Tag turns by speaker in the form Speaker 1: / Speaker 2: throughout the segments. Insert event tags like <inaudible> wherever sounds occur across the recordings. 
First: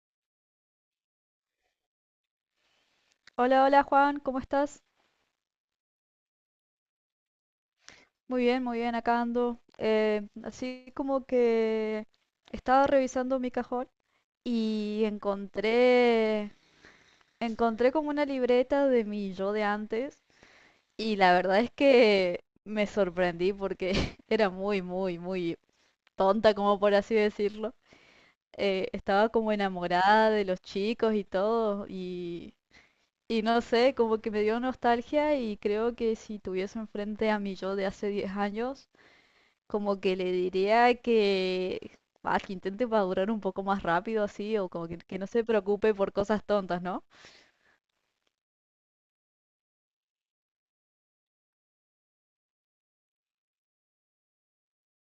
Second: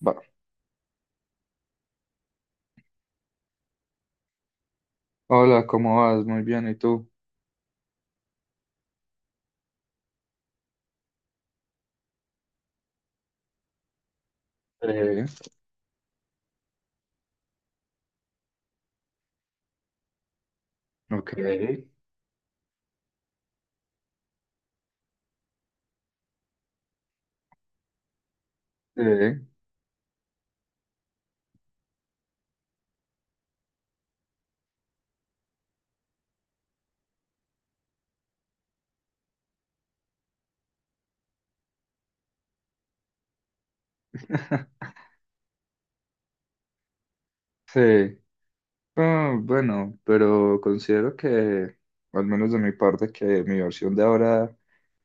Speaker 1: Va.
Speaker 2: Hola, hola Juan, ¿cómo estás?
Speaker 1: Hola, ¿cómo vas? Muy bien, ¿y tú?
Speaker 2: Muy bien, acá ando. Así como que estaba revisando mi cajón y
Speaker 1: Eh,
Speaker 2: encontré, encontré como una libreta de mi yo de antes, y
Speaker 1: ok.
Speaker 2: la verdad es
Speaker 1: Ok.
Speaker 2: que me sorprendí porque <laughs> era muy, muy, muy tonta, como por así decirlo. Estaba
Speaker 1: Eh,
Speaker 2: como enamorada de los chicos y todo y no sé, como que me dio nostalgia, y creo que si tuviese enfrente a mi yo de hace 10 años, como que le diría que, ah, que intente madurar un poco más rápido así, o como
Speaker 1: <laughs>
Speaker 2: que no se preocupe por cosas tontas, ¿no?
Speaker 1: sí. Ah, bueno, pero considero que, al menos de mi parte, que mi versión de ahora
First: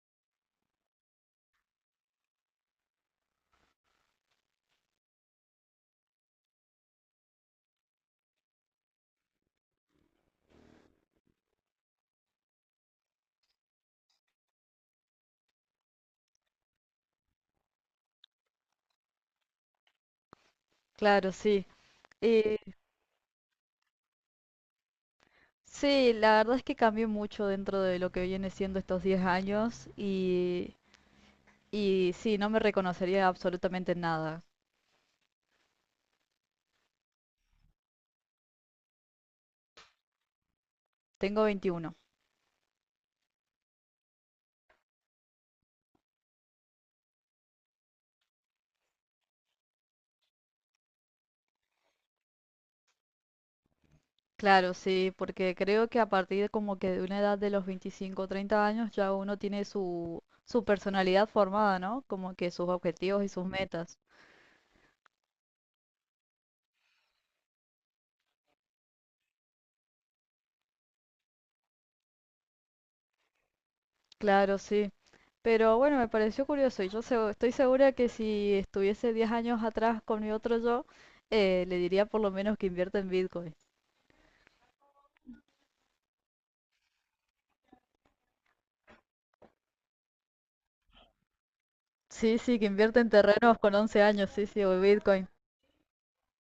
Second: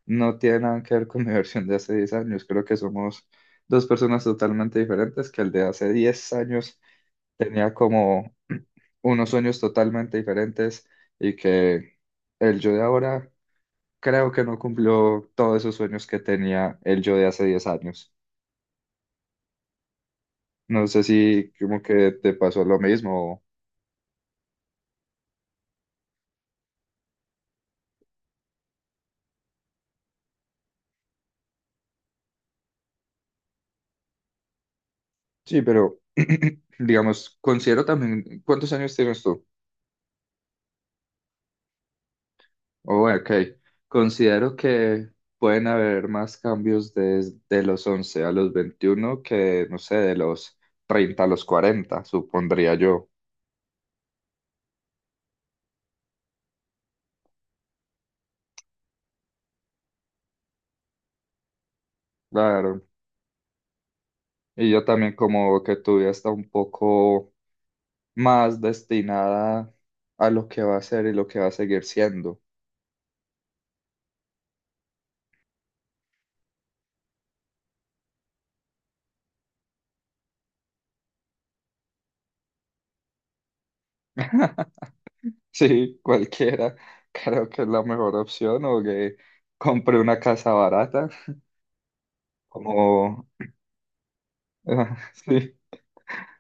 Speaker 1: no tiene nada que ver con mi <laughs> versión de hace 10 años. Creo que somos dos personas totalmente diferentes, que el de hace 10 años tenía como <clears throat> unos sueños totalmente diferentes y que el yo de ahora creo que no cumplió todos esos sueños que tenía el yo de hace 10 años. No sé
Speaker 2: Claro,
Speaker 1: si
Speaker 2: sí.
Speaker 1: como que te
Speaker 2: Eh,
Speaker 1: pasó lo mismo.
Speaker 2: sí, la verdad es que cambié mucho dentro de lo que viene siendo estos 10 años y sí, no me reconocería absolutamente en nada.
Speaker 1: Sí, pero <clears throat> digamos, considero también, ¿cuántos años tienes tú?
Speaker 2: Tengo 21.
Speaker 1: Oh, ok, considero que pueden haber más cambios desde los 11 a los 21 que, no sé, de los 30 a los 40 supondría yo.
Speaker 2: Claro, sí, porque creo que a partir como que de una edad de los 25 o 30 años ya uno tiene su personalidad formada, ¿no? Como que sus
Speaker 1: Claro,
Speaker 2: objetivos y sus metas.
Speaker 1: y yo también como que tu vida está un poco más destinada a lo que va a ser y lo que va a seguir siendo.
Speaker 2: Claro, sí. Pero bueno, me pareció curioso, y yo estoy segura que si estuviese 10 años atrás con mi otro yo, le diría por lo menos que invierta en Bitcoin.
Speaker 1: Sí, cualquiera. Creo que es la mejor opción o que compre una casa barata,
Speaker 2: Sí, sí, que invierte en
Speaker 1: como,
Speaker 2: terrenos con 11 años, sí, sí, o
Speaker 1: <laughs>
Speaker 2: Bitcoin.
Speaker 1: sí,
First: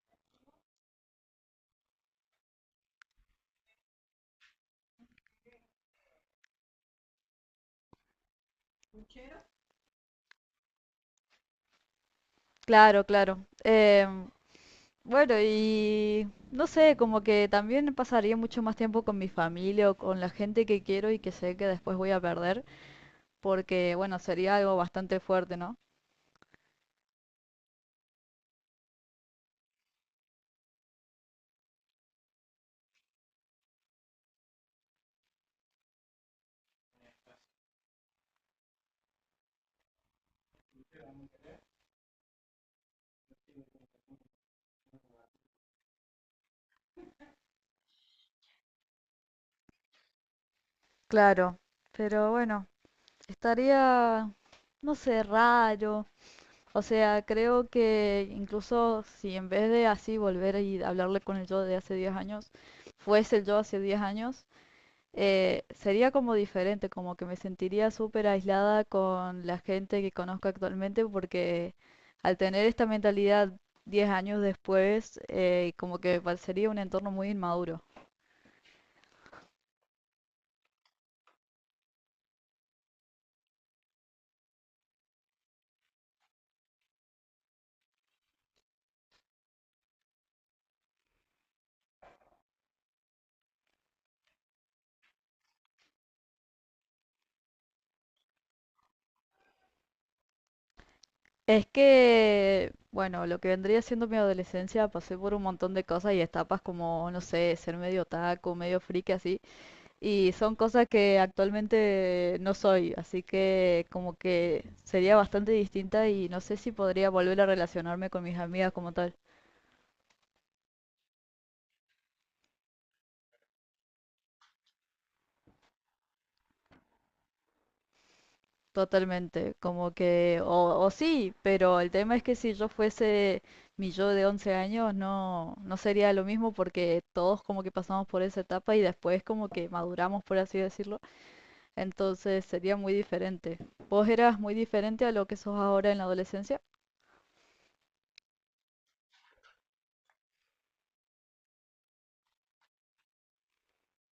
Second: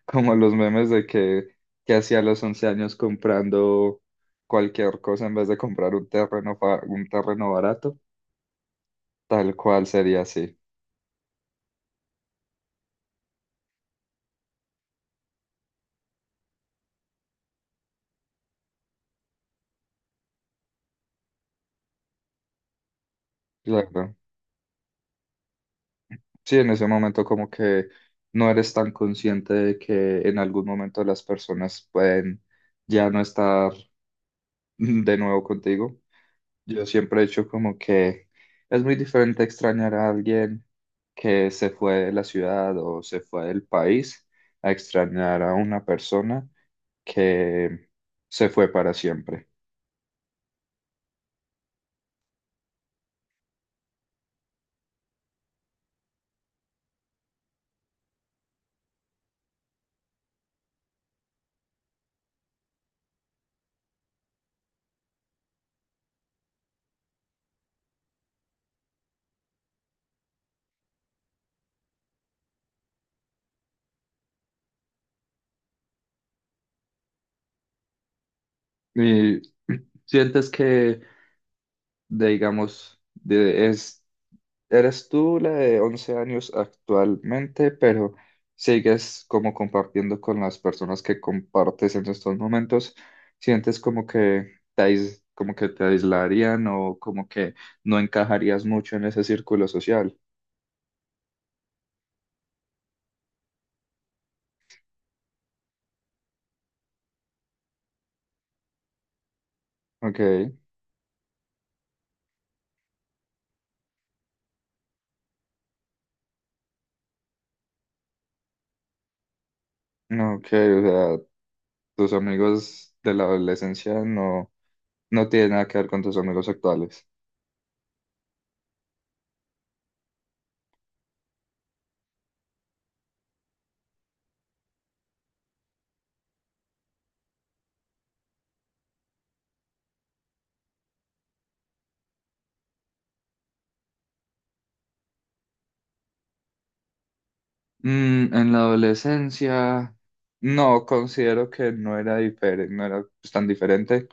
Speaker 1: como los memes de que hacía a los 11 años comprando cualquier cosa en vez de comprar un terreno, un terreno barato, tal cual sería así.
Speaker 2: Claro, claro. Bueno, y no sé, como que también pasaría mucho más tiempo con mi familia o con la gente que quiero y que sé que después voy a perder, porque
Speaker 1: Claro.
Speaker 2: bueno, sería algo bastante fuerte, ¿no?
Speaker 1: Sí, en ese momento como que no eres tan consciente de que en algún momento las personas pueden ya no estar de nuevo contigo. Yo siempre he hecho como que es muy diferente extrañar a alguien que se fue de la ciudad o se fue del país a extrañar a una persona que se fue para siempre.
Speaker 2: Claro, pero bueno, estaría, no sé, raro. O sea, creo que incluso si en vez de así volver y hablarle con el yo de hace 10 años, fuese el yo hace 10 años, sería como diferente, como que me sentiría súper aislada con la gente que conozco actualmente, porque al tener esta mentalidad 10 años después, como que me parecería un entorno muy inmaduro.
Speaker 1: Y sientes que, digamos, de, es eres tú la de 11 años actualmente, pero sigues como compartiendo con las personas que compartes en estos momentos. ¿Sientes como que como que te aislarían o como que no encajarías mucho en ese círculo social?
Speaker 2: Es que, bueno, lo que vendría siendo mi adolescencia, pasé por un montón de cosas y etapas como, no sé, ser medio taco, medio friki así.
Speaker 1: Ok,
Speaker 2: Y son cosas que actualmente no soy, así que como que sería bastante distinta y no sé si podría volver a relacionarme con mis amigas como tal.
Speaker 1: ok, o sea, tus amigos de la adolescencia no, no tienen nada que ver con tus amigos actuales.
Speaker 2: Totalmente, como que, o sí, pero el tema es que si yo fuese mi yo de 11 años, no sería lo mismo, porque todos como que pasamos por esa etapa y después como que maduramos, por así decirlo, entonces sería muy diferente. ¿Vos eras muy diferente a lo que sos ahora en la adolescencia?
Speaker 1: En la adolescencia, no, considero que no era diferente, no era pues, tan diferente.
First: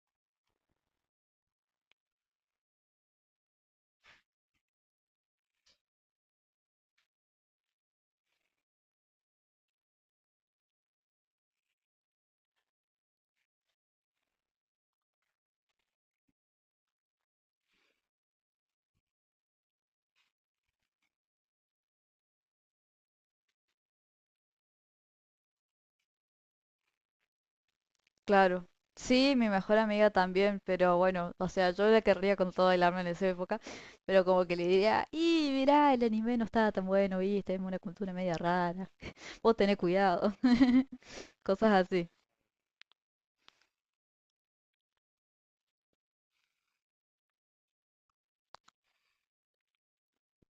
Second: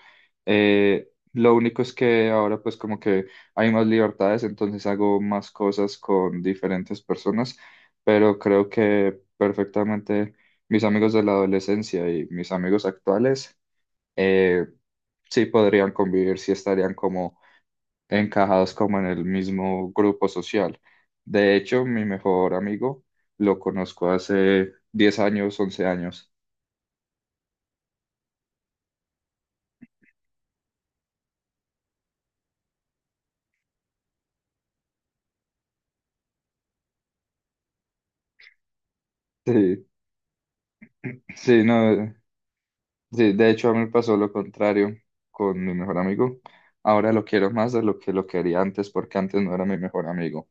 Speaker 1: Lo único es que ahora pues como que hay más libertades, entonces hago más cosas con diferentes personas, pero creo que perfectamente mis amigos de la adolescencia y mis amigos actuales eh, sí podrían convivir, sí estarían encajados como en el mismo grupo social. De hecho, mi mejor amigo lo conozco hace 10 años, 11 años.
Speaker 2: Claro. Sí, mi mejor amiga también, pero bueno, o sea, yo la querría con todo el alma en esa época, pero como que le diría, y mirá, el anime no estaba tan bueno, viste, es una cultura media rara, vos tenés
Speaker 1: Sí,
Speaker 2: cuidado, <laughs>
Speaker 1: sí,
Speaker 2: cosas así,
Speaker 1: no, sí, de hecho a mí me pasó lo contrario con mi mejor amigo. Ahora lo quiero más de lo que lo quería antes porque antes no era mi mejor amigo.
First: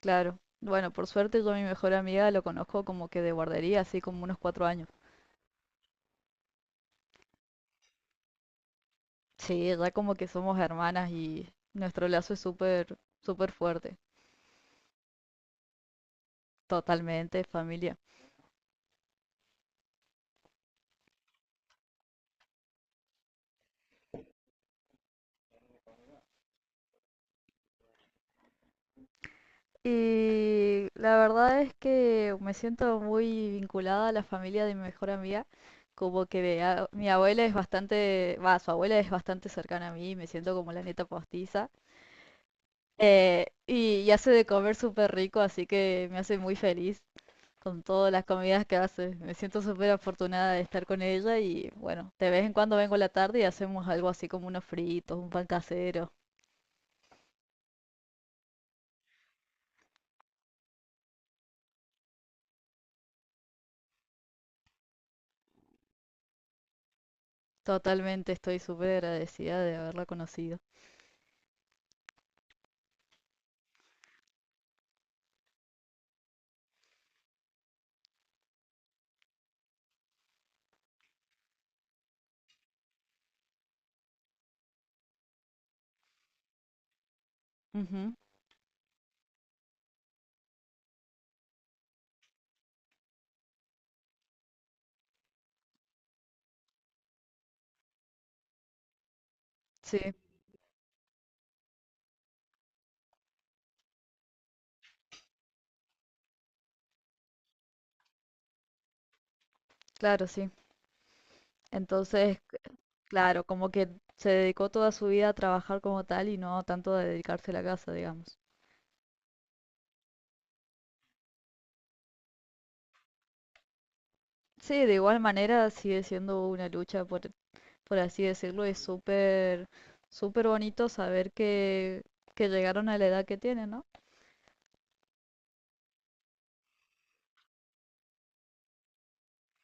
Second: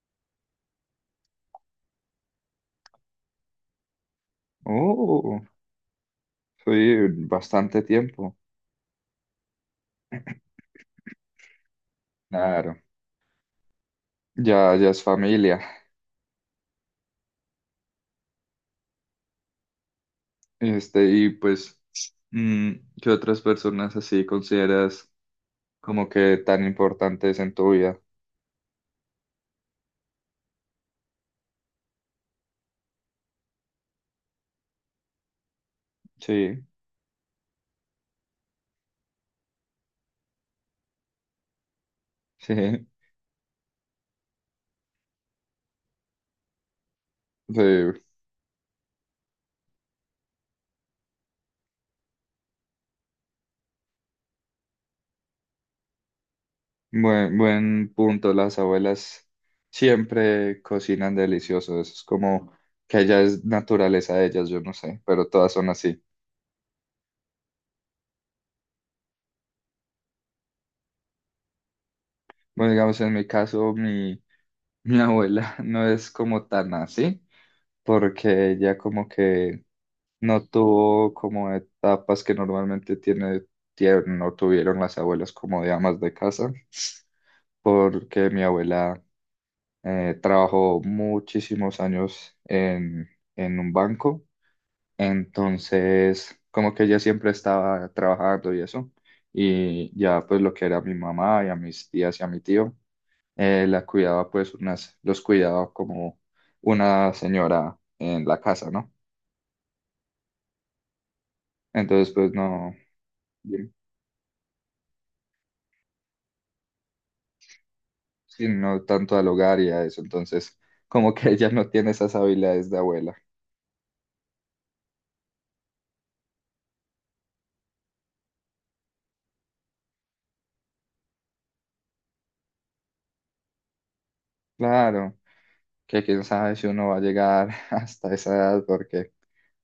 Speaker 2: claro. Bueno, por suerte yo a mi mejor amiga lo conozco como que de guardería, así como unos 4 años.
Speaker 1: Oh, sí, bastante tiempo.
Speaker 2: Sí, ya como que somos hermanas y nuestro lazo es
Speaker 1: Claro,
Speaker 2: súper, súper fuerte,
Speaker 1: ya, ya es familia.
Speaker 2: totalmente familia.
Speaker 1: Este, y pues, mm, ¿qué otras personas así consideras? Como que tan importantes en tu vida.
Speaker 2: Y la verdad es que me siento muy vinculada a la familia de mi mejor amiga, como que
Speaker 1: Sí,
Speaker 2: mi abuela es bastante, va, su abuela es bastante cercana a mí, me siento como la neta postiza.
Speaker 1: <laughs> sí,
Speaker 2: Y hace de comer súper rico, así que me hace muy feliz
Speaker 1: sí.
Speaker 2: con todas las comidas que hace. Me siento súper afortunada de estar con ella, y bueno, de vez en cuando vengo a la tarde y hacemos algo así como unos fritos, un pan casero.
Speaker 1: Buen punto. Las abuelas siempre cocinan delicioso. Eso es como que ya es naturaleza de ellas, yo no sé, pero todas son así.
Speaker 2: Totalmente estoy súper agradecida de haberla conocido.
Speaker 1: Bueno, digamos, en mi caso, mi abuela <laughs> no es como tan así, porque ella como que no tuvo como etapas que normalmente tiene, no tuvieron las abuelas como de amas de casa,
Speaker 2: Ujú.
Speaker 1: porque mi abuela trabajó muchísimos años en un banco, entonces como que ella siempre estaba trabajando y eso, y
Speaker 2: Sí.
Speaker 1: ya pues lo que era mi mamá y a mis tías y a mi tío, la cuidaba pues los cuidaba como una señora en la casa, ¿no?
Speaker 2: Claro, sí.
Speaker 1: Entonces pues
Speaker 2: Entonces,
Speaker 1: no,
Speaker 2: claro, como que se dedicó toda su vida a trabajar como tal y no tanto a dedicarse a la casa, digamos.
Speaker 1: sí, no tanto al hogar y a eso, entonces como que <laughs> ella no tiene esas habilidades de abuela.
Speaker 2: Sí, de igual manera sigue siendo una lucha, por así decirlo, es súper, súper bonito saber que llegaron a la edad que tienen, ¿no?
Speaker 1: Claro. Que quién sabe si uno va a llegar <laughs> hasta esa edad, porque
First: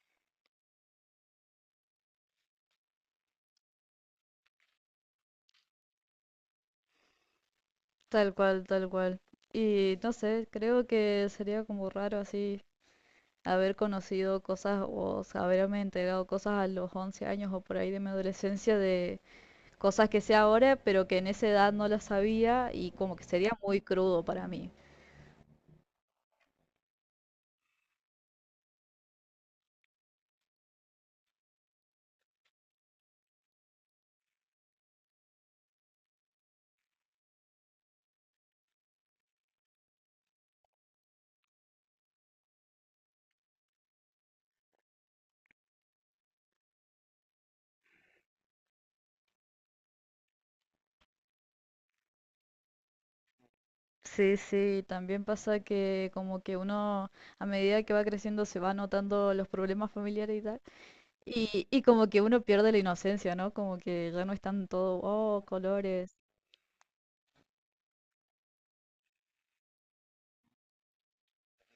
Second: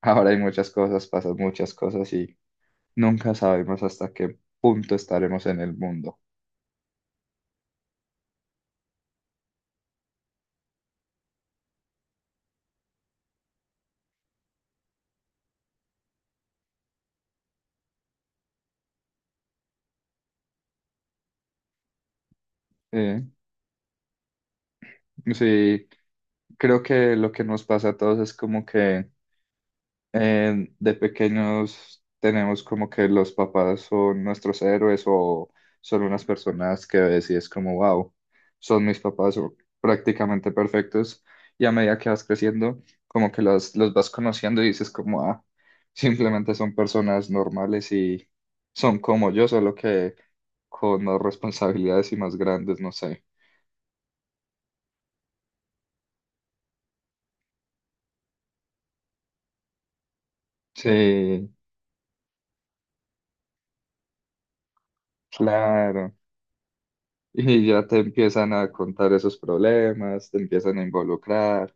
Speaker 1: ahora hay muchas cosas, pasan muchas cosas y nunca sabemos hasta qué punto estaremos en el mundo.
Speaker 2: Tal cual, tal cual. Y no sé, creo que sería como raro así haber conocido cosas o haberme entregado cosas a los 11 años o por ahí de mi adolescencia, de cosas que sé ahora, pero que en esa edad no las sabía, y como
Speaker 1: Eh,
Speaker 2: que sería muy crudo para mí.
Speaker 1: sí, creo que lo que nos pasa a todos es como que de pequeños tenemos como que los papás son nuestros héroes o son unas personas que ves y es como, wow, son mis papás o prácticamente perfectos. Y a medida que vas creciendo, como que los vas conociendo y dices como, ah, simplemente son personas normales y son como yo, solo que con más responsabilidades y más grandes, no sé.
Speaker 2: Sí, sí, también pasa que como que uno, a medida que va creciendo, se va notando los problemas familiares y tal,
Speaker 1: Sí,
Speaker 2: y como que uno pierde la inocencia, ¿no? Como que ya no están todo, oh, colores,
Speaker 1: claro. Y ya te empiezan a contar esos problemas, te empiezan a involucrar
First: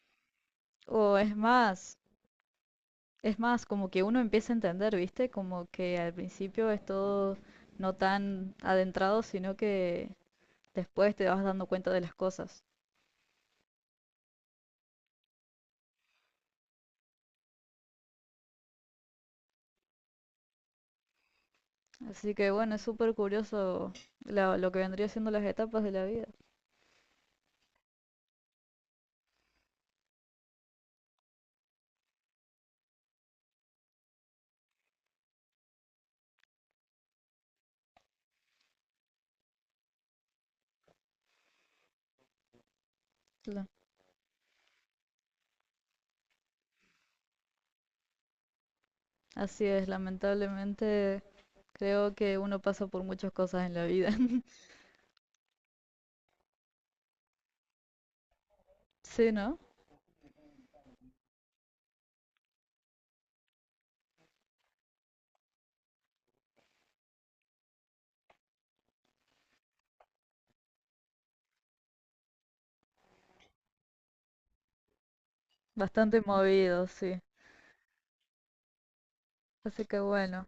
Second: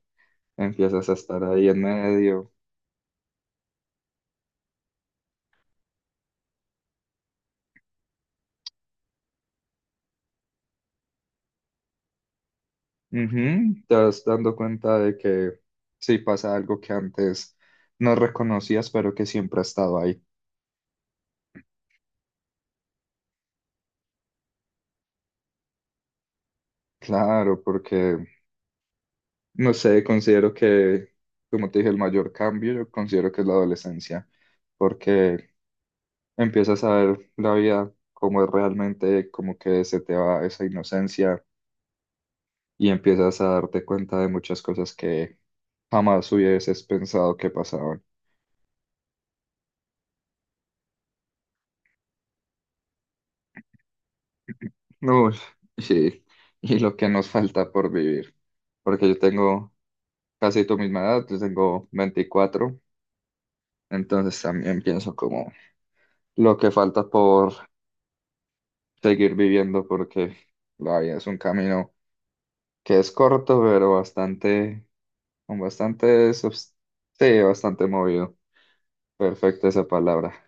Speaker 1: empiezas a
Speaker 2: o
Speaker 1: estar ahí en medio.
Speaker 2: es más, como que uno empieza a entender, ¿viste? Como que al principio es todo no tan adentrado, sino que después te vas dando cuenta de las cosas.
Speaker 1: Ujú. Te vas dando cuenta de que sí pasa algo que antes no reconocías, pero que siempre ha estado ahí.
Speaker 2: Así que bueno, es súper curioso lo que vendría siendo las etapas de la vida.
Speaker 1: Claro, porque, no sé, considero que, como te dije, el mayor cambio, yo considero que es la adolescencia, porque empiezas a ver la vida como es realmente, como que se te va esa inocencia y empiezas a
Speaker 2: Claro.
Speaker 1: darte cuenta de muchas cosas que jamás hubieses pensado que pasaban.
Speaker 2: Así es, lamentablemente creo que uno pasa por muchas cosas en la vida. <laughs>
Speaker 1: Uy, sí, y lo que nos falta por vivir, porque yo
Speaker 2: Sí, ¿no?
Speaker 1: tengo casi tu misma edad, yo tengo 24, entonces también pienso como lo que falta por seguir viviendo, porque la vida es un camino que es corto, pero bastante, con
Speaker 2: Bastante
Speaker 1: bastante,
Speaker 2: movido, sí.
Speaker 1: sí, bastante movido. Perfecta
Speaker 2: Así
Speaker 1: esa
Speaker 2: que
Speaker 1: palabra.
Speaker 2: bueno.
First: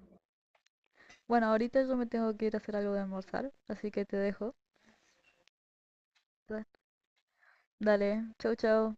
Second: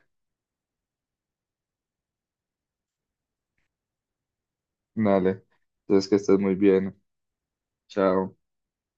Speaker 2: Bueno, ahorita yo me tengo que ir a hacer algo de almorzar, así que te dejo.
Speaker 1: Dale, entonces que estés muy
Speaker 2: Da-
Speaker 1: bien.
Speaker 2: Dale,
Speaker 1: Chao.
Speaker 2: chau, chau.